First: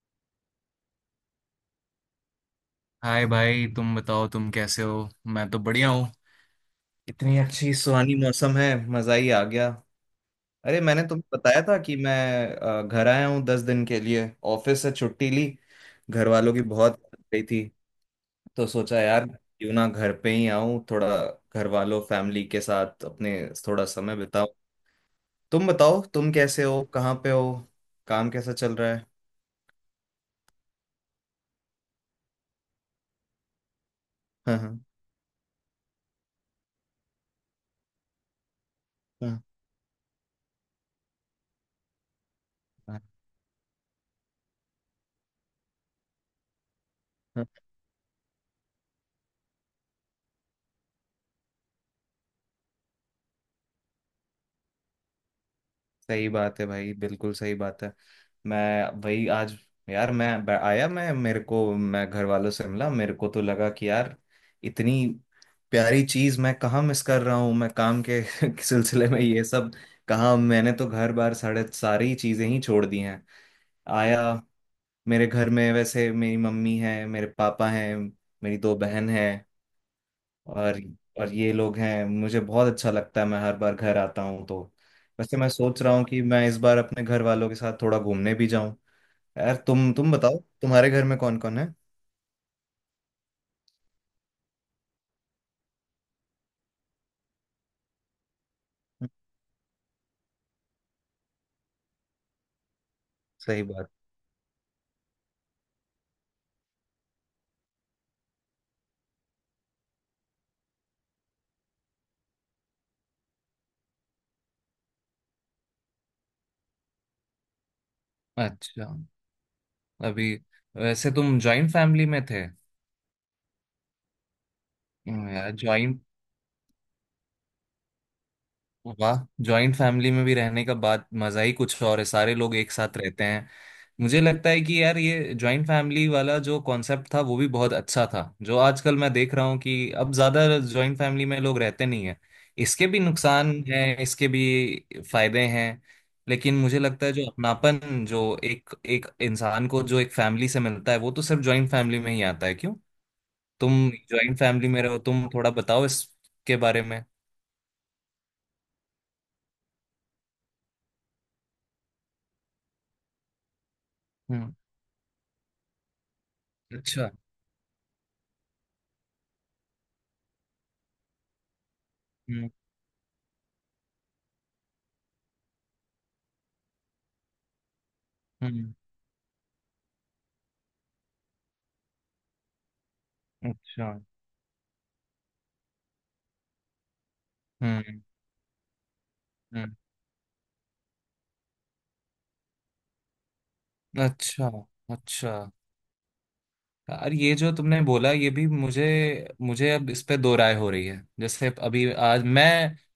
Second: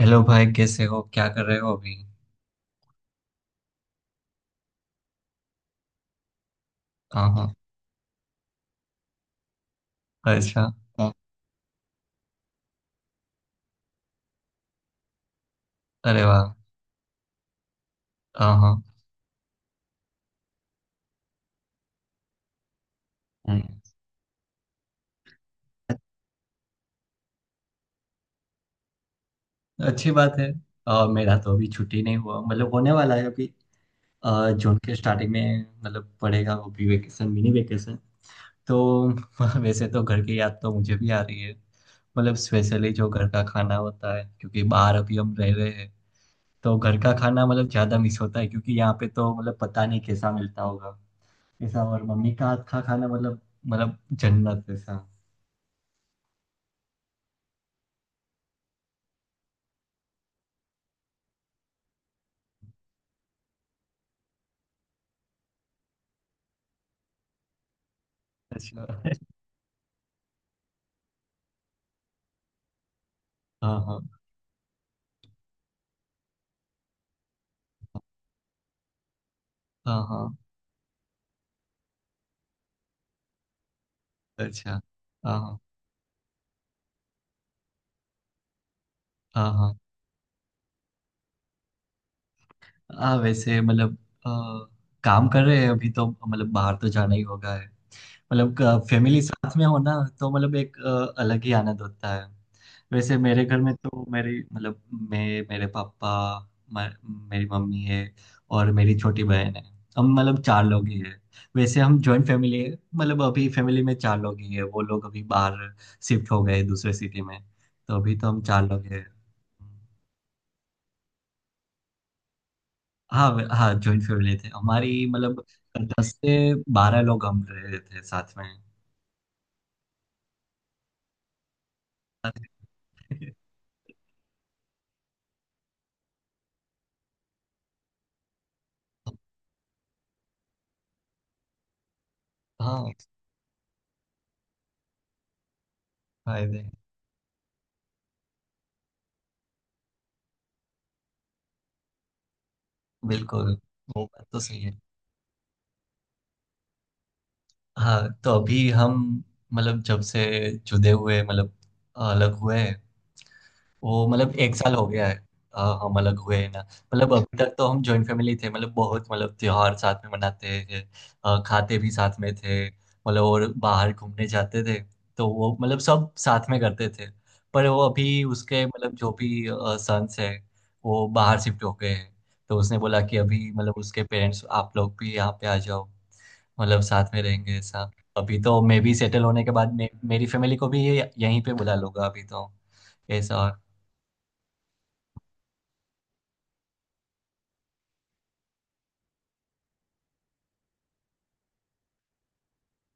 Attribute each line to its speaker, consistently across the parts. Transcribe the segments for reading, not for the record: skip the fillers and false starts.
Speaker 1: Hello भाई, कैसे हो? क्या कर रहे हो अभी?
Speaker 2: हाय भाई, तुम बताओ, तुम कैसे हो। मैं तो बढ़िया हूँ।
Speaker 1: हाँ
Speaker 2: इतनी
Speaker 1: हाँ।
Speaker 2: अच्छी सुहानी मौसम है, मजा ही आ गया।
Speaker 1: अच्छा।
Speaker 2: अरे, मैंने
Speaker 1: हाँ।
Speaker 2: तुम्हें बताया था कि मैं घर आया हूँ दस दिन के लिए। ऑफिस से छुट्टी ली।
Speaker 1: अरे
Speaker 2: घर
Speaker 1: वाह।
Speaker 2: वालों की बहुत याद गई थी,
Speaker 1: हाँ
Speaker 2: तो
Speaker 1: हाँ।
Speaker 2: सोचा यार क्यों ना घर पे ही आऊँ। थोड़ा घर वालों, फैमिली के साथ अपने
Speaker 1: हम्म।
Speaker 2: थोड़ा समय बिताऊं। तुम बताओ, तुम कैसे हो, कहाँ पे हो, काम कैसा चल रहा है।
Speaker 1: अच्छी बात है। मेरा तो अभी छुट्टी नहीं हुआ, मतलब होने वाला है अभी। जून
Speaker 2: हाँ।
Speaker 1: के स्टार्टिंग में मतलब पड़ेगा वो भी वेकेशन, मिनी वेकेशन। तो
Speaker 2: हाँ।
Speaker 1: वैसे तो घर की याद तो मुझे भी आ रही है। मतलब स्पेशली जो घर का खाना होता है, क्योंकि बाहर अभी हम रह रहे हैं। तो घर का खाना
Speaker 2: हाँ।
Speaker 1: मतलब ज़्यादा मिस होता है, क्योंकि यहाँ पे तो मतलब पता नहीं कैसा मिलता होगा ऐसा। और मम्मी का हाथ का खाना मतलब, मतलब जन्नत ऐसा।
Speaker 2: सही बात है भाई, बिल्कुल सही बात है। मैं वही आज, यार मैं आया, मैं मेरे को मैं घर वालों से मिला। मेरे को तो लगा कि यार इतनी प्यारी चीज मैं कहाँ मिस कर रहा हूँ, मैं काम के
Speaker 1: अच्छा।
Speaker 2: सिलसिले में। ये सब कहाँ, मैंने तो घर बार सारे, सारी चीजें ही छोड़ दी हैं।
Speaker 1: हाँ हाँ।
Speaker 2: आया। मेरे घर में वैसे मेरी मम्मी है, मेरे पापा हैं, मेरी दो बहन है।
Speaker 1: हाँ हाँ।
Speaker 2: और और ये लोग हैं। मुझे बहुत अच्छा लगता है, मैं हर बार घर आता हूँ तो।
Speaker 1: अच्छा।
Speaker 2: वैसे
Speaker 1: हाँ
Speaker 2: मैं
Speaker 1: हाँ।
Speaker 2: सोच रहा हूँ कि मैं इस बार अपने घर वालों के साथ थोड़ा घूमने भी जाऊं।
Speaker 1: हाँ
Speaker 2: यार
Speaker 1: हाँ।
Speaker 2: तुम बताओ, तुम्हारे घर में कौन कौन है।
Speaker 1: हाँ, वैसे मतलब अ, काम कर रहे हैं अभी तो। मतलब बाहर तो जाना ही होगा है। मतलब फैमिली साथ में हो ना, तो मतलब एक अलग ही आनंद होता है। वैसे मेरे घर
Speaker 2: सही
Speaker 1: में
Speaker 2: बात।
Speaker 1: तो मेरी मतलब, मैं, मेरे पापा, म- मेरी मम्मी है और मेरी छोटी बहन है। हम मतलब 4 लोग ही है। वैसे हम जॉइंट फैमिली है। मतलब अभी फैमिली में 4 लोग ही है, वो लोग अभी बाहर शिफ्ट हो गए दूसरे सिटी में। तो अभी तो हम 4 लोग
Speaker 2: अच्छा।
Speaker 1: हैं।
Speaker 2: अभी वैसे तुम जॉइंट फैमिली में थे।
Speaker 1: हाँ हाँ जॉइंट फैमिली थे हमारी।
Speaker 2: हम्म।
Speaker 1: मतलब
Speaker 2: यार जॉइंट
Speaker 1: 10 से 12 लोग हम रहे थे साथ में।
Speaker 2: वाह। जॉइंट फैमिली में भी रहने का बात, मजा ही कुछ और है, सारे लोग एक साथ रहते हैं। मुझे लगता है कि यार ये जॉइंट फैमिली वाला जो कॉन्सेप्ट था वो भी बहुत अच्छा था। जो आजकल मैं देख रहा हूँ कि अब ज्यादा जॉइंट फैमिली में लोग रहते नहीं है। इसके
Speaker 1: हाँ।
Speaker 2: भी नुकसान हैं, इसके भी फायदे हैं। लेकिन
Speaker 1: फायदे।
Speaker 2: मुझे लगता है जो अपनापन जो एक एक इंसान को जो एक फैमिली से मिलता है, वो तो सिर्फ जॉइंट फैमिली में ही आता है, क्यों।
Speaker 1: बिल्कुल।
Speaker 2: तुम
Speaker 1: वो बात
Speaker 2: जॉइंट
Speaker 1: तो सही
Speaker 2: फैमिली
Speaker 1: है।
Speaker 2: में रहो, तुम थोड़ा बताओ इसके बारे में।
Speaker 1: हाँ, तो अभी हम, मतलब जब से जुदे हुए, मतलब अलग हुए हैं, वो मतलब
Speaker 2: हम्म।
Speaker 1: 1 साल हो गया है। हम अलग हुए हैं ना।
Speaker 2: अच्छा।
Speaker 1: मतलब अभी तक तो हम जॉइंट फैमिली थे। मतलब बहुत, मतलब त्योहार साथ में मनाते थे। खाते भी साथ में
Speaker 2: हम्म।
Speaker 1: थे मतलब, और बाहर घूमने जाते थे। तो वो मतलब सब साथ में करते थे। पर वो अभी उसके,
Speaker 2: हम्म।
Speaker 1: मतलब जो भी सन्स है, वो बाहर शिफ्ट हो गए हैं। तो उसने बोला कि अभी मतलब
Speaker 2: अच्छा।
Speaker 1: उसके पेरेंट्स आप लोग भी यहाँ पे आ जाओ, मतलब साथ में रहेंगे ऐसा।
Speaker 2: हम्म।
Speaker 1: अभी तो मैं भी सेटल होने के बाद
Speaker 2: हम्म।
Speaker 1: मेरी फैमिली को भी ये यहीं पे बुला लूंगा अभी तो ऐसा।
Speaker 2: अच्छा। अच्छा। यार ये जो तुमने बोला, ये भी मुझे मुझे अब इस पे दो राय हो रही है। जैसे अभी आज मैं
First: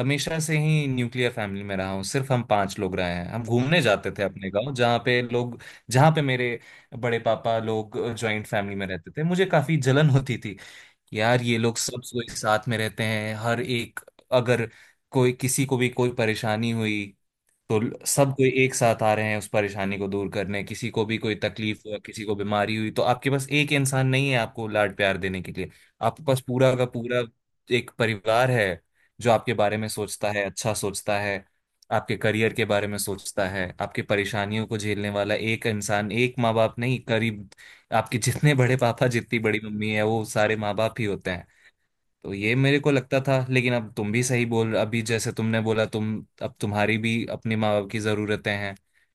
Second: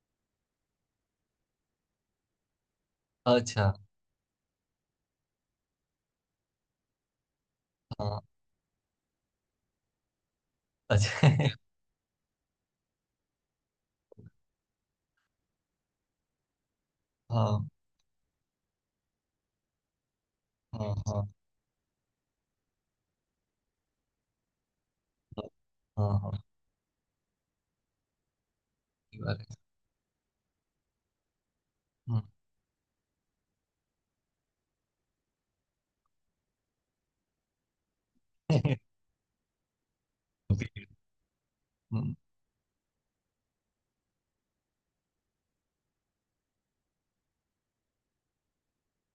Speaker 2: हमेशा से ही न्यूक्लियर फैमिली में रहा हूँ, सिर्फ हम पांच लोग रहे हैं। हम
Speaker 1: अच्छा।
Speaker 2: घूमने जाते थे अपने गांव, जहाँ पे मेरे बड़े पापा लोग
Speaker 1: हाँ।
Speaker 2: जॉइंट फैमिली में रहते थे, मुझे काफी जलन होती थी।
Speaker 1: अच्छा।
Speaker 2: यार ये लोग सब कोई साथ में रहते हैं, हर एक। अगर कोई किसी को भी कोई परेशानी हुई,
Speaker 1: हाँ
Speaker 2: तो सब कोई एक साथ आ रहे हैं उस परेशानी को दूर करने। किसी
Speaker 1: हाँ।
Speaker 2: को भी
Speaker 1: हाँ
Speaker 2: कोई तकलीफ हुआ, किसी को बीमारी हुई, तो आपके पास एक इंसान नहीं है आपको लाड प्यार देने
Speaker 1: हाँ।
Speaker 2: के लिए।
Speaker 1: हाँ
Speaker 2: आपके
Speaker 1: हाँ।
Speaker 2: पास पूरा का पूरा एक परिवार है,
Speaker 1: ये
Speaker 2: जो
Speaker 1: बात
Speaker 2: आपके
Speaker 1: है।
Speaker 2: बारे में सोचता है, अच्छा सोचता है। आपके
Speaker 1: हम्म।
Speaker 2: करियर के बारे में सोचता है। आपकी परेशानियों को झेलने वाला एक इंसान, एक माँ बाप नहीं करीब। आपके जितने बड़े पापा, जितनी बड़ी मम्मी है, वो सारे माँ
Speaker 1: भीड़।
Speaker 2: बाप ही होते हैं।
Speaker 1: हम्म।
Speaker 2: तो ये मेरे को लगता था। लेकिन अब तुम भी सही बोल, अभी जैसे तुमने बोला, तुम, अब तुम्हारी भी अपने माँ बाप की ज़रूरतें हैं।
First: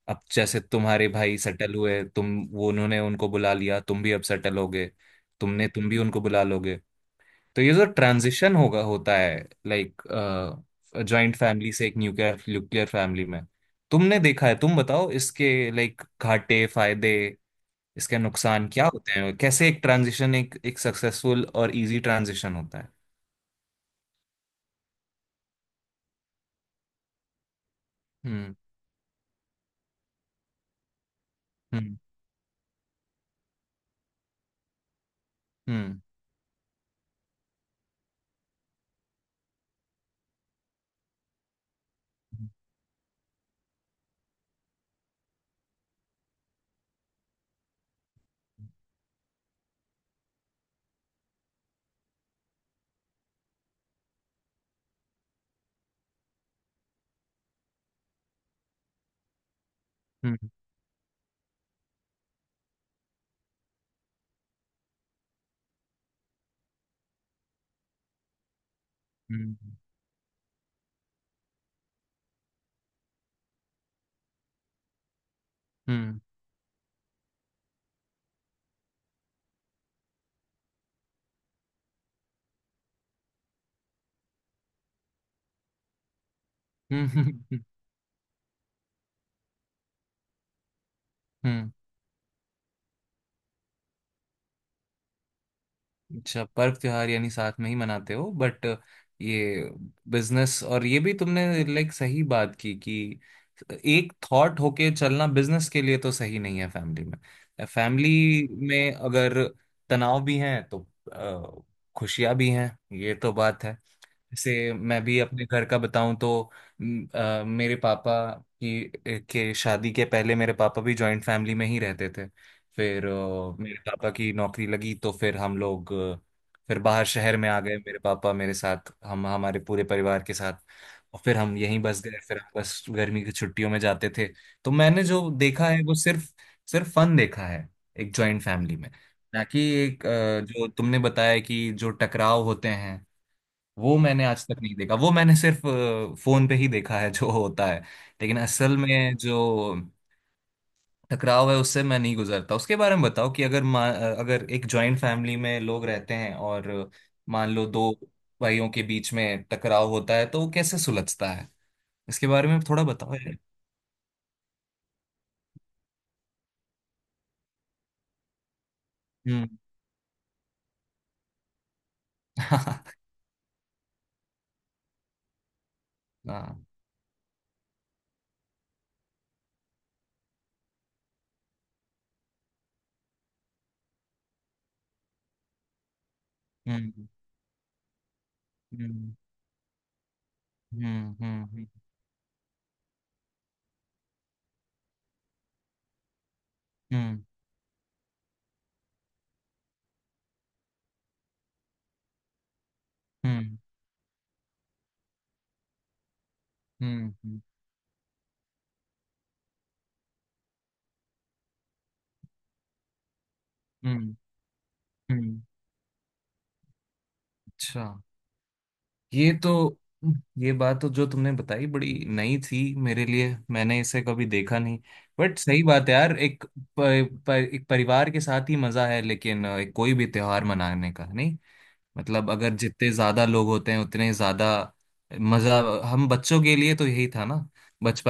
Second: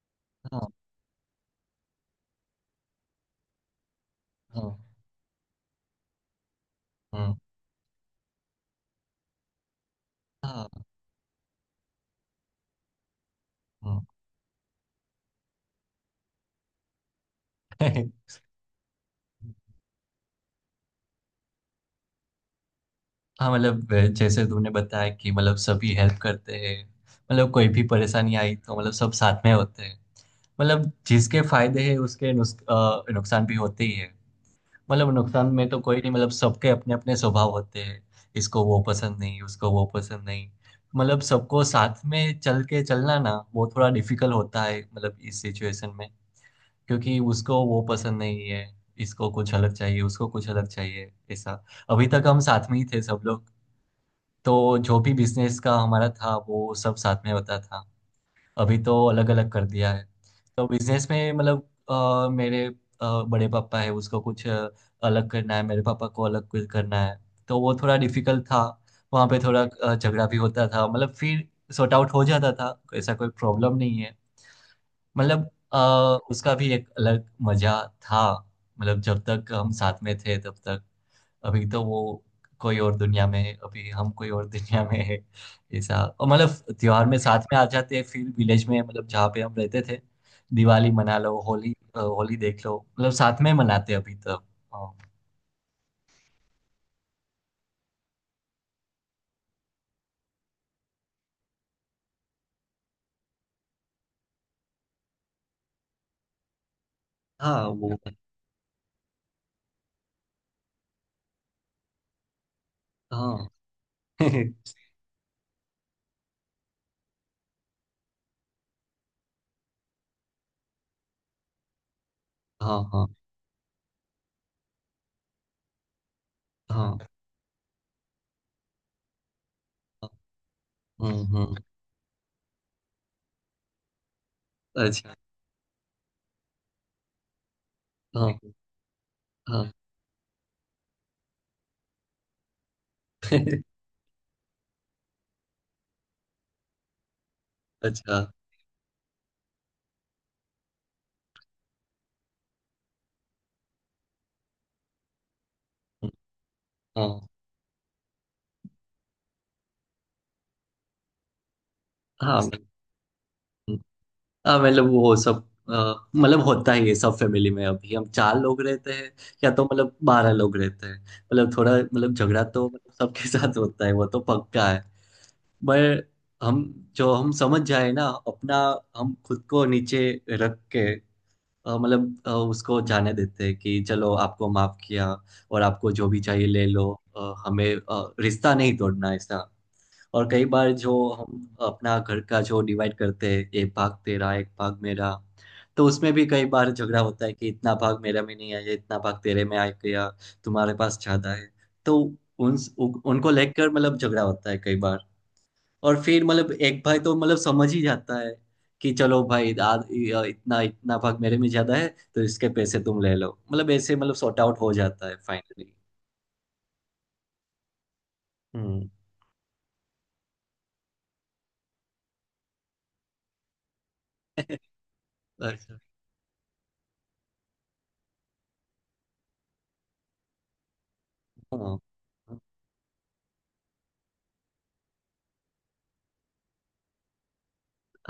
Speaker 2: अब जैसे
Speaker 1: हाँ
Speaker 2: तुम्हारे भाई सेटल हुए, तुम वो उन्होंने उनको बुला लिया, तुम भी अब सेटल हो
Speaker 1: हाँ।
Speaker 2: गए, तुम भी उनको बुला लोगे।
Speaker 1: हाँ
Speaker 2: तो ये जो ट्रांजिशन होगा, होता है, लाइक
Speaker 1: हाँ।
Speaker 2: जॉइंट फैमिली से एक न्यूक्लियर न्यूक्लियर फैमिली में।
Speaker 1: हाँ।
Speaker 2: तुमने देखा है, तुम बताओ इसके लाइक घाटे फायदे, इसके नुकसान क्या होते हैं, कैसे एक ट्रांजिशन, एक एक सक्सेसफुल और इजी ट्रांजिशन होता है।
Speaker 1: हाँ मतलब जैसे तुमने बताया कि मतलब सभी हेल्प करते हैं। मतलब कोई भी परेशानी
Speaker 2: हम्म।
Speaker 1: आई तो मतलब सब साथ में होते हैं। मतलब जिसके फायदे हैं
Speaker 2: हम्म।
Speaker 1: उसके नुकसान भी होते ही है। मतलब नुकसान में तो कोई
Speaker 2: हम्म।
Speaker 1: नहीं, मतलब सबके अपने अपने स्वभाव होते हैं। इसको वो पसंद नहीं, उसको वो पसंद नहीं। मतलब सबको साथ में चल के चलना ना, वो थोड़ा डिफिकल्ट होता है मतलब इस सिचुएशन में। क्योंकि उसको वो पसंद नहीं है, इसको कुछ अलग चाहिए, उसको कुछ अलग चाहिए ऐसा। अभी तक हम साथ में ही थे सब लोग, तो जो भी बिजनेस का हमारा था वो सब साथ में होता था। अभी तो अलग अलग कर दिया है।
Speaker 2: हम्म।
Speaker 1: तो बिजनेस में मतलब मेरे बड़े पापा है, उसको कुछ अलग करना है, मेरे पापा को अलग कुछ करना है। तो वो थोड़ा डिफिकल्ट था। वहाँ पे
Speaker 2: हम्म।
Speaker 1: थोड़ा झगड़ा भी होता था, मतलब फिर सॉर्ट आउट हो जाता था ऐसा। कोई प्रॉब्लम नहीं है। मतलब
Speaker 2: हम्म।
Speaker 1: उसका भी एक अलग मजा था, मतलब जब तक हम साथ में थे तब तक। अभी तो वो कोई और दुनिया में है, अभी हम कोई और दुनिया में है ऐसा। और मतलब त्योहार
Speaker 2: हम्म।
Speaker 1: में साथ में
Speaker 2: हम्म।
Speaker 1: आ जाते हैं फिर विलेज में, मतलब जहाँ पे हम रहते थे। दिवाली मना लो,
Speaker 2: हम्म।
Speaker 1: होली होली देख लो, मतलब साथ में मनाते हैं अभी तक। हाँ
Speaker 2: अच्छा, पर्व त्योहार यानी साथ में ही मनाते हो, बट ये बिजनेस और ये भी तुमने लाइक सही बात की, कि एक थॉट होके चलना बिजनेस के लिए तो सही नहीं है। फैमिली में
Speaker 1: हाँ। वो
Speaker 2: फैमिली में अगर तनाव भी हैं, तो अ, खुशियां भी हैं, ये तो
Speaker 1: हाँ।
Speaker 2: बात है। जैसे मैं भी अपने घर का बताऊं तो मेरे पापा की के शादी के पहले मेरे पापा भी जॉइंट फैमिली में ही रहते थे।
Speaker 1: हाँ हाँ।
Speaker 2: फिर मेरे पापा की नौकरी लगी, तो फिर हम लोग फिर
Speaker 1: हाँ
Speaker 2: बाहर शहर में आ गए। मेरे पापा मेरे साथ, हम हमारे पूरे
Speaker 1: हाँ,
Speaker 2: परिवार के साथ। और फिर हम
Speaker 1: हम्म।
Speaker 2: यहीं बस गए। फिर हम बस गर्मी की छुट्टियों में जाते थे। तो मैंने
Speaker 1: अच्छा।
Speaker 2: जो देखा है, वो सिर्फ सिर्फ फन देखा है एक
Speaker 1: हाँ
Speaker 2: जॉइंट फैमिली में। ना कि
Speaker 1: हाँ।
Speaker 2: एक जो तुमने बताया कि जो टकराव होते हैं, वो मैंने आज तक नहीं देखा। वो मैंने सिर्फ फोन पे ही देखा है जो होता है।
Speaker 1: अच्छा।
Speaker 2: लेकिन असल में जो टकराव है, उससे मैं नहीं गुजरता। उसके बारे में बताओ कि अगर अगर एक जॉइंट फैमिली में लोग रहते हैं, और
Speaker 1: हाँ
Speaker 2: मान लो दो भाइयों के बीच में टकराव होता है, तो वो कैसे सुलझता है। इसके बारे
Speaker 1: हाँ।
Speaker 2: में थोड़ा बताओ यार।
Speaker 1: हाँ मतलब वो सब मतलब होता ही है सब फैमिली में। अभी हम 4 लोग रहते हैं
Speaker 2: हम्म।
Speaker 1: या तो मतलब 12 लोग रहते हैं, मतलब थोड़ा मतलब झगड़ा तो मतलब
Speaker 2: हाँ।
Speaker 1: सबके साथ होता है, वो तो पक्का है। पर हम,
Speaker 2: हाँ।
Speaker 1: जो हम समझ जाए ना अपना, हम खुद को नीचे रख के मतलब उसको जाने देते हैं कि चलो आपको माफ किया और आपको जो भी चाहिए ले लो।
Speaker 2: हम्म।
Speaker 1: हमें रिश्ता नहीं तोड़ना
Speaker 2: हम्म।
Speaker 1: ऐसा। और कई बार जो
Speaker 2: हम्म।
Speaker 1: हम
Speaker 2: हम्म।
Speaker 1: अपना घर का जो डिवाइड करते हैं, एक भाग तेरा एक भाग मेरा, तो उसमें भी कई बार झगड़ा
Speaker 2: हम्म।
Speaker 1: होता है कि इतना भाग मेरा में नहीं आया, इतना भाग तेरे में आ गया, तुम्हारे पास ज्यादा है। तो उनको
Speaker 2: हम्म।
Speaker 1: लेकर मतलब झगड़ा होता है कई बार। और फिर मतलब एक भाई
Speaker 2: हम्म।
Speaker 1: तो मतलब
Speaker 2: हम्म।
Speaker 1: समझ ही जाता है कि चलो भाई, इतना इतना भाग मेरे में ज्यादा है तो इसके पैसे तुम ले लो। मतलब ऐसे मतलब
Speaker 2: हम्म।
Speaker 1: सॉर्ट आउट हो जाता है
Speaker 2: हम्म।
Speaker 1: फाइनली।
Speaker 2: अच्छा।
Speaker 1: हम्म।
Speaker 2: ये तो, ये बात तो जो तुमने बताई बड़ी नई थी मेरे लिए, मैंने इसे कभी देखा नहीं। बट सही
Speaker 1: अच्छा।
Speaker 2: बात है यार, एक प, प, एक परिवार के साथ ही मजा है। लेकिन एक कोई भी त्योहार मनाने का नहीं,
Speaker 1: हाँ
Speaker 2: मतलब अगर जितने ज्यादा लोग होते हैं उतने ज्यादा मजा। हम बच्चों के लिए तो यही था ना।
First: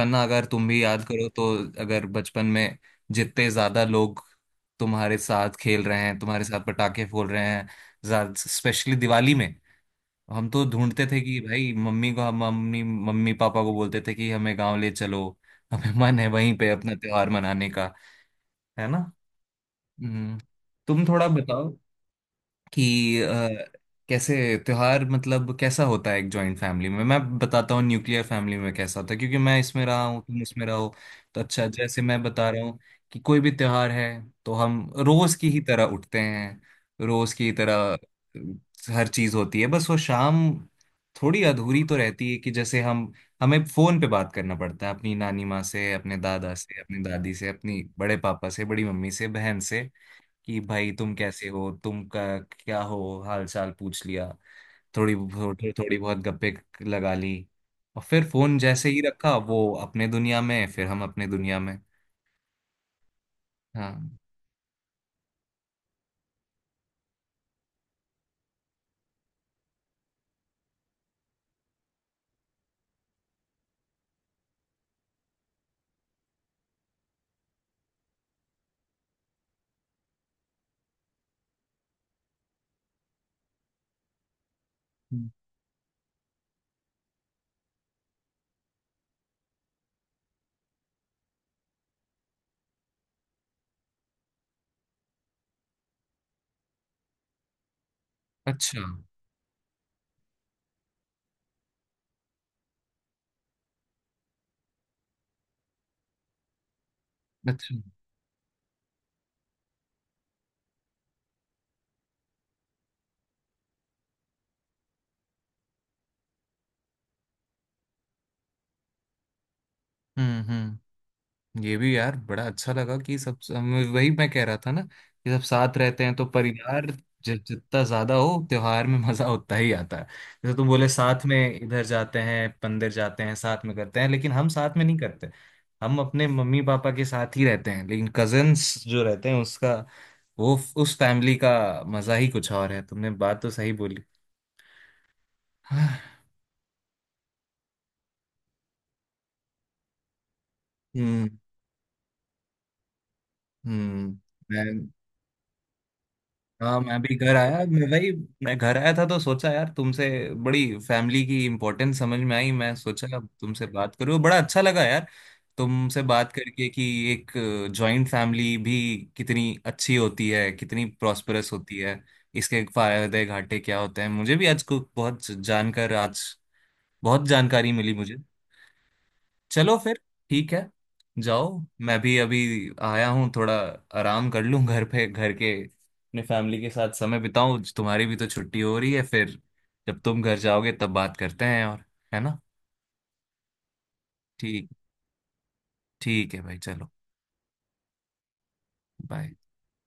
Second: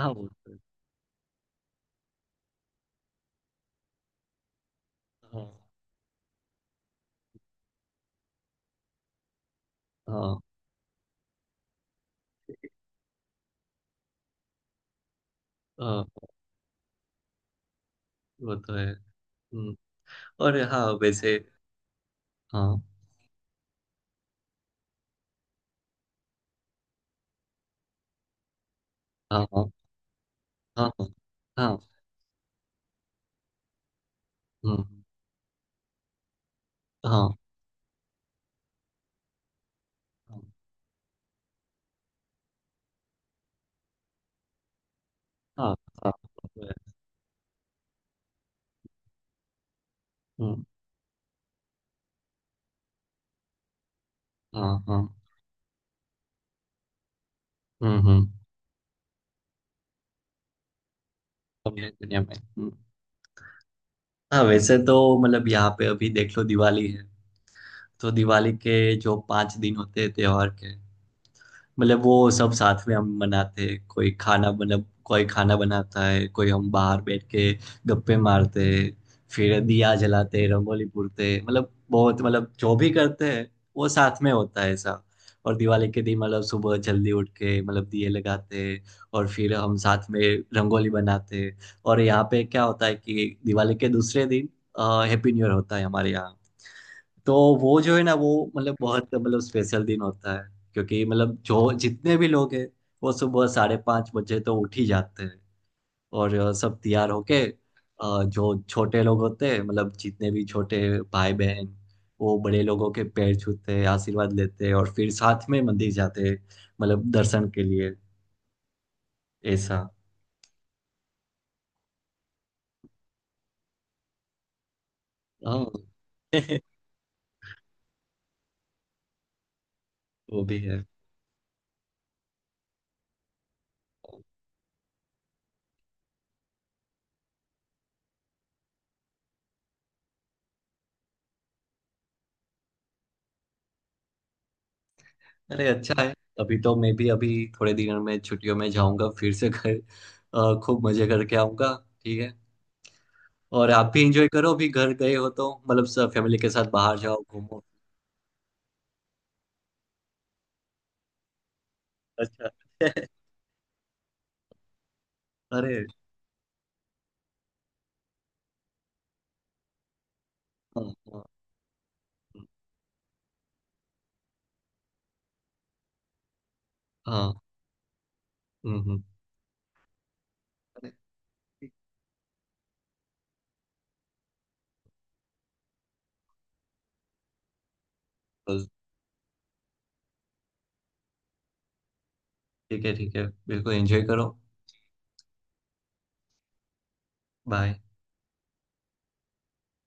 Speaker 1: हाँ। वो
Speaker 2: अगर
Speaker 1: तो है।
Speaker 2: तुम भी याद करो तो, अगर बचपन में जितने ज्यादा लोग तुम्हारे
Speaker 1: हाँ
Speaker 2: साथ खेल रहे हैं, तुम्हारे साथ पटाखे फोड़ रहे हैं, स्पेशली दिवाली में।
Speaker 1: हाँ।
Speaker 2: हम तो ढूंढते थे कि भाई, मम्मी मम्मी पापा को बोलते थे कि हमें गांव ले चलो, हमें मन है
Speaker 1: हाँ
Speaker 2: वहीं पे अपना त्योहार मनाने का।
Speaker 1: वो तो है।
Speaker 2: है ना।
Speaker 1: हम्म।
Speaker 2: हम्म।
Speaker 1: और हाँ
Speaker 2: तुम थोड़ा
Speaker 1: वैसे।
Speaker 2: बताओ
Speaker 1: हाँ
Speaker 2: कि कैसे त्योहार, मतलब कैसा होता है एक जॉइंट फैमिली में। मैं बताता हूँ न्यूक्लियर फैमिली में कैसा होता है, क्योंकि
Speaker 1: हाँ।
Speaker 2: मैं
Speaker 1: हाँ
Speaker 2: इसमें रहा हूँ, तुम इसमें
Speaker 1: हाँ।
Speaker 2: रहो।
Speaker 1: हाँ
Speaker 2: तो अच्छा,
Speaker 1: हाँ।
Speaker 2: जैसे मैं बता रहा हूँ कि कोई भी त्योहार है, तो हम
Speaker 1: हम्म।
Speaker 2: रोज की ही तरह उठते हैं।
Speaker 1: हाँ
Speaker 2: रोज की तरह हर चीज होती है, बस वो
Speaker 1: हाँ।
Speaker 2: शाम थोड़ी अधूरी तो रहती है कि जैसे हम हमें फोन पे बात करना पड़ता है अपनी नानी माँ
Speaker 1: हाँ
Speaker 2: से,
Speaker 1: हाँ,
Speaker 2: अपने
Speaker 1: वो
Speaker 2: दादा
Speaker 1: तो है।
Speaker 2: से, अपनी दादी से, अपनी बड़े पापा से, बड़ी मम्मी से, बहन से कि
Speaker 1: हम्म।
Speaker 2: भाई तुम कैसे हो, तुम का क्या हो, हाल चाल पूछ लिया,
Speaker 1: हाँ हाँ।
Speaker 2: थोड़ी थोड़ी थोड़ी बहुत गप्पे लगा ली। और फिर
Speaker 1: हम्म।
Speaker 2: फोन जैसे ही रखा, वो अपने दुनिया में, फिर हम अपने दुनिया में।
Speaker 1: अपने दुनिया में। हम्म।
Speaker 2: हाँ।
Speaker 1: हाँ वैसे तो मतलब यहाँ पे अभी देख लो दिवाली है, तो दिवाली के जो 5 दिन होते हैं त्योहार के, मतलब वो सब साथ में हम मनाते हैं। कोई खाना मतलब कोई खाना बनाता है, कोई हम बाहर बैठ के गप्पे मारते हैं, फिर दिया जलाते हैं, रंगोली पूरते हैं। मतलब बहुत, मतलब जो भी करते हैं वो साथ में होता है ऐसा।
Speaker 2: हम्म।
Speaker 1: और दिवाली के दिन मतलब सुबह जल्दी उठ के मतलब दिए लगाते हैं और फिर हम साथ में रंगोली बनाते हैं। और यहाँ पे क्या होता है कि दिवाली के दूसरे दिन हैप्पी न्यू ईयर होता है हमारे यहाँ। तो वो जो है ना, वो मतलब
Speaker 2: अच्छा।
Speaker 1: बहुत, मतलब स्पेशल दिन होता है। क्योंकि मतलब जो जितने भी लोग हैं, वो सुबह 5:30 बजे तो उठ ही जाते हैं। और सब तैयार होके
Speaker 2: अच्छा।
Speaker 1: जो छोटे लोग होते हैं, मतलब जितने भी छोटे भाई बहन, वो बड़े लोगों के पैर छूते हैं, आशीर्वाद लेते हैं, और फिर साथ में मंदिर जाते हैं मतलब दर्शन के लिए ऐसा।
Speaker 2: हम्म। हम्म। ये भी यार बड़ा अच्छा लगा कि सब हम, वही मैं कह रहा था ना, कि सब
Speaker 1: हाँ।
Speaker 2: साथ रहते हैं तो परिवार जितना ज्यादा हो, त्योहार में मजा उतना ही आता है।
Speaker 1: वो
Speaker 2: जैसे
Speaker 1: भी
Speaker 2: तुम
Speaker 1: है।
Speaker 2: बोले साथ में इधर जाते हैं, मंदिर जाते हैं, साथ में करते हैं, लेकिन हम साथ में नहीं करते। हम अपने मम्मी पापा के साथ ही रहते हैं। लेकिन कजन्स जो रहते हैं उसका वो उस फैमिली का मजा ही कुछ और है। तुमने बात तो सही बोली।
Speaker 1: अरे
Speaker 2: हाँ।
Speaker 1: अच्छा है। अभी तो मैं भी अभी थोड़े दिनों में छुट्टियों में जाऊंगा फिर से घर। खूब मजे
Speaker 2: हम्म।
Speaker 1: करके आऊंगा। ठीक है। और आप भी
Speaker 2: हम्म।
Speaker 1: एंजॉय करो, अभी घर गए हो तो मतलब सब फैमिली के साथ
Speaker 2: हाँ,
Speaker 1: बाहर
Speaker 2: मैं भी
Speaker 1: जाओ,
Speaker 2: घर आया,
Speaker 1: घूमो।
Speaker 2: मैं घर आया था, तो सोचा यार तुमसे, बड़ी फैमिली की इम्पोर्टेंस समझ में
Speaker 1: अच्छा।
Speaker 2: आई। मैं सोचा अब तुमसे बात करूँ। बड़ा अच्छा लगा यार
Speaker 1: अरे।
Speaker 2: तुमसे बात करके, कि एक जॉइंट फैमिली भी कितनी अच्छी होती है,
Speaker 1: हाँ
Speaker 2: कितनी
Speaker 1: हाँ।
Speaker 2: प्रॉस्परस होती है,
Speaker 1: हाँ,
Speaker 2: इसके फायदे घाटे क्या होते हैं। मुझे भी आज बहुत
Speaker 1: हाँ,
Speaker 2: जानकारी मिली मुझे।
Speaker 1: हम्म।
Speaker 2: चलो फिर। ठीक है।
Speaker 1: अरे,
Speaker 2: जाओ।
Speaker 1: ठीक।
Speaker 2: मैं भी अभी आया हूँ, थोड़ा आराम कर लूँ घर पे, घर के अपने फैमिली के साथ समय बिताऊं। तुम्हारी भी तो छुट्टी
Speaker 1: बस,
Speaker 2: हो रही है फिर, जब तुम घर जाओगे तब बात करते हैं और। है ना।
Speaker 1: ठीक है, ठीक है, बिल्कुल एंजॉय करो।
Speaker 2: ठीक। ठीक है भाई, चलो।
Speaker 1: बाय।
Speaker 2: बाय।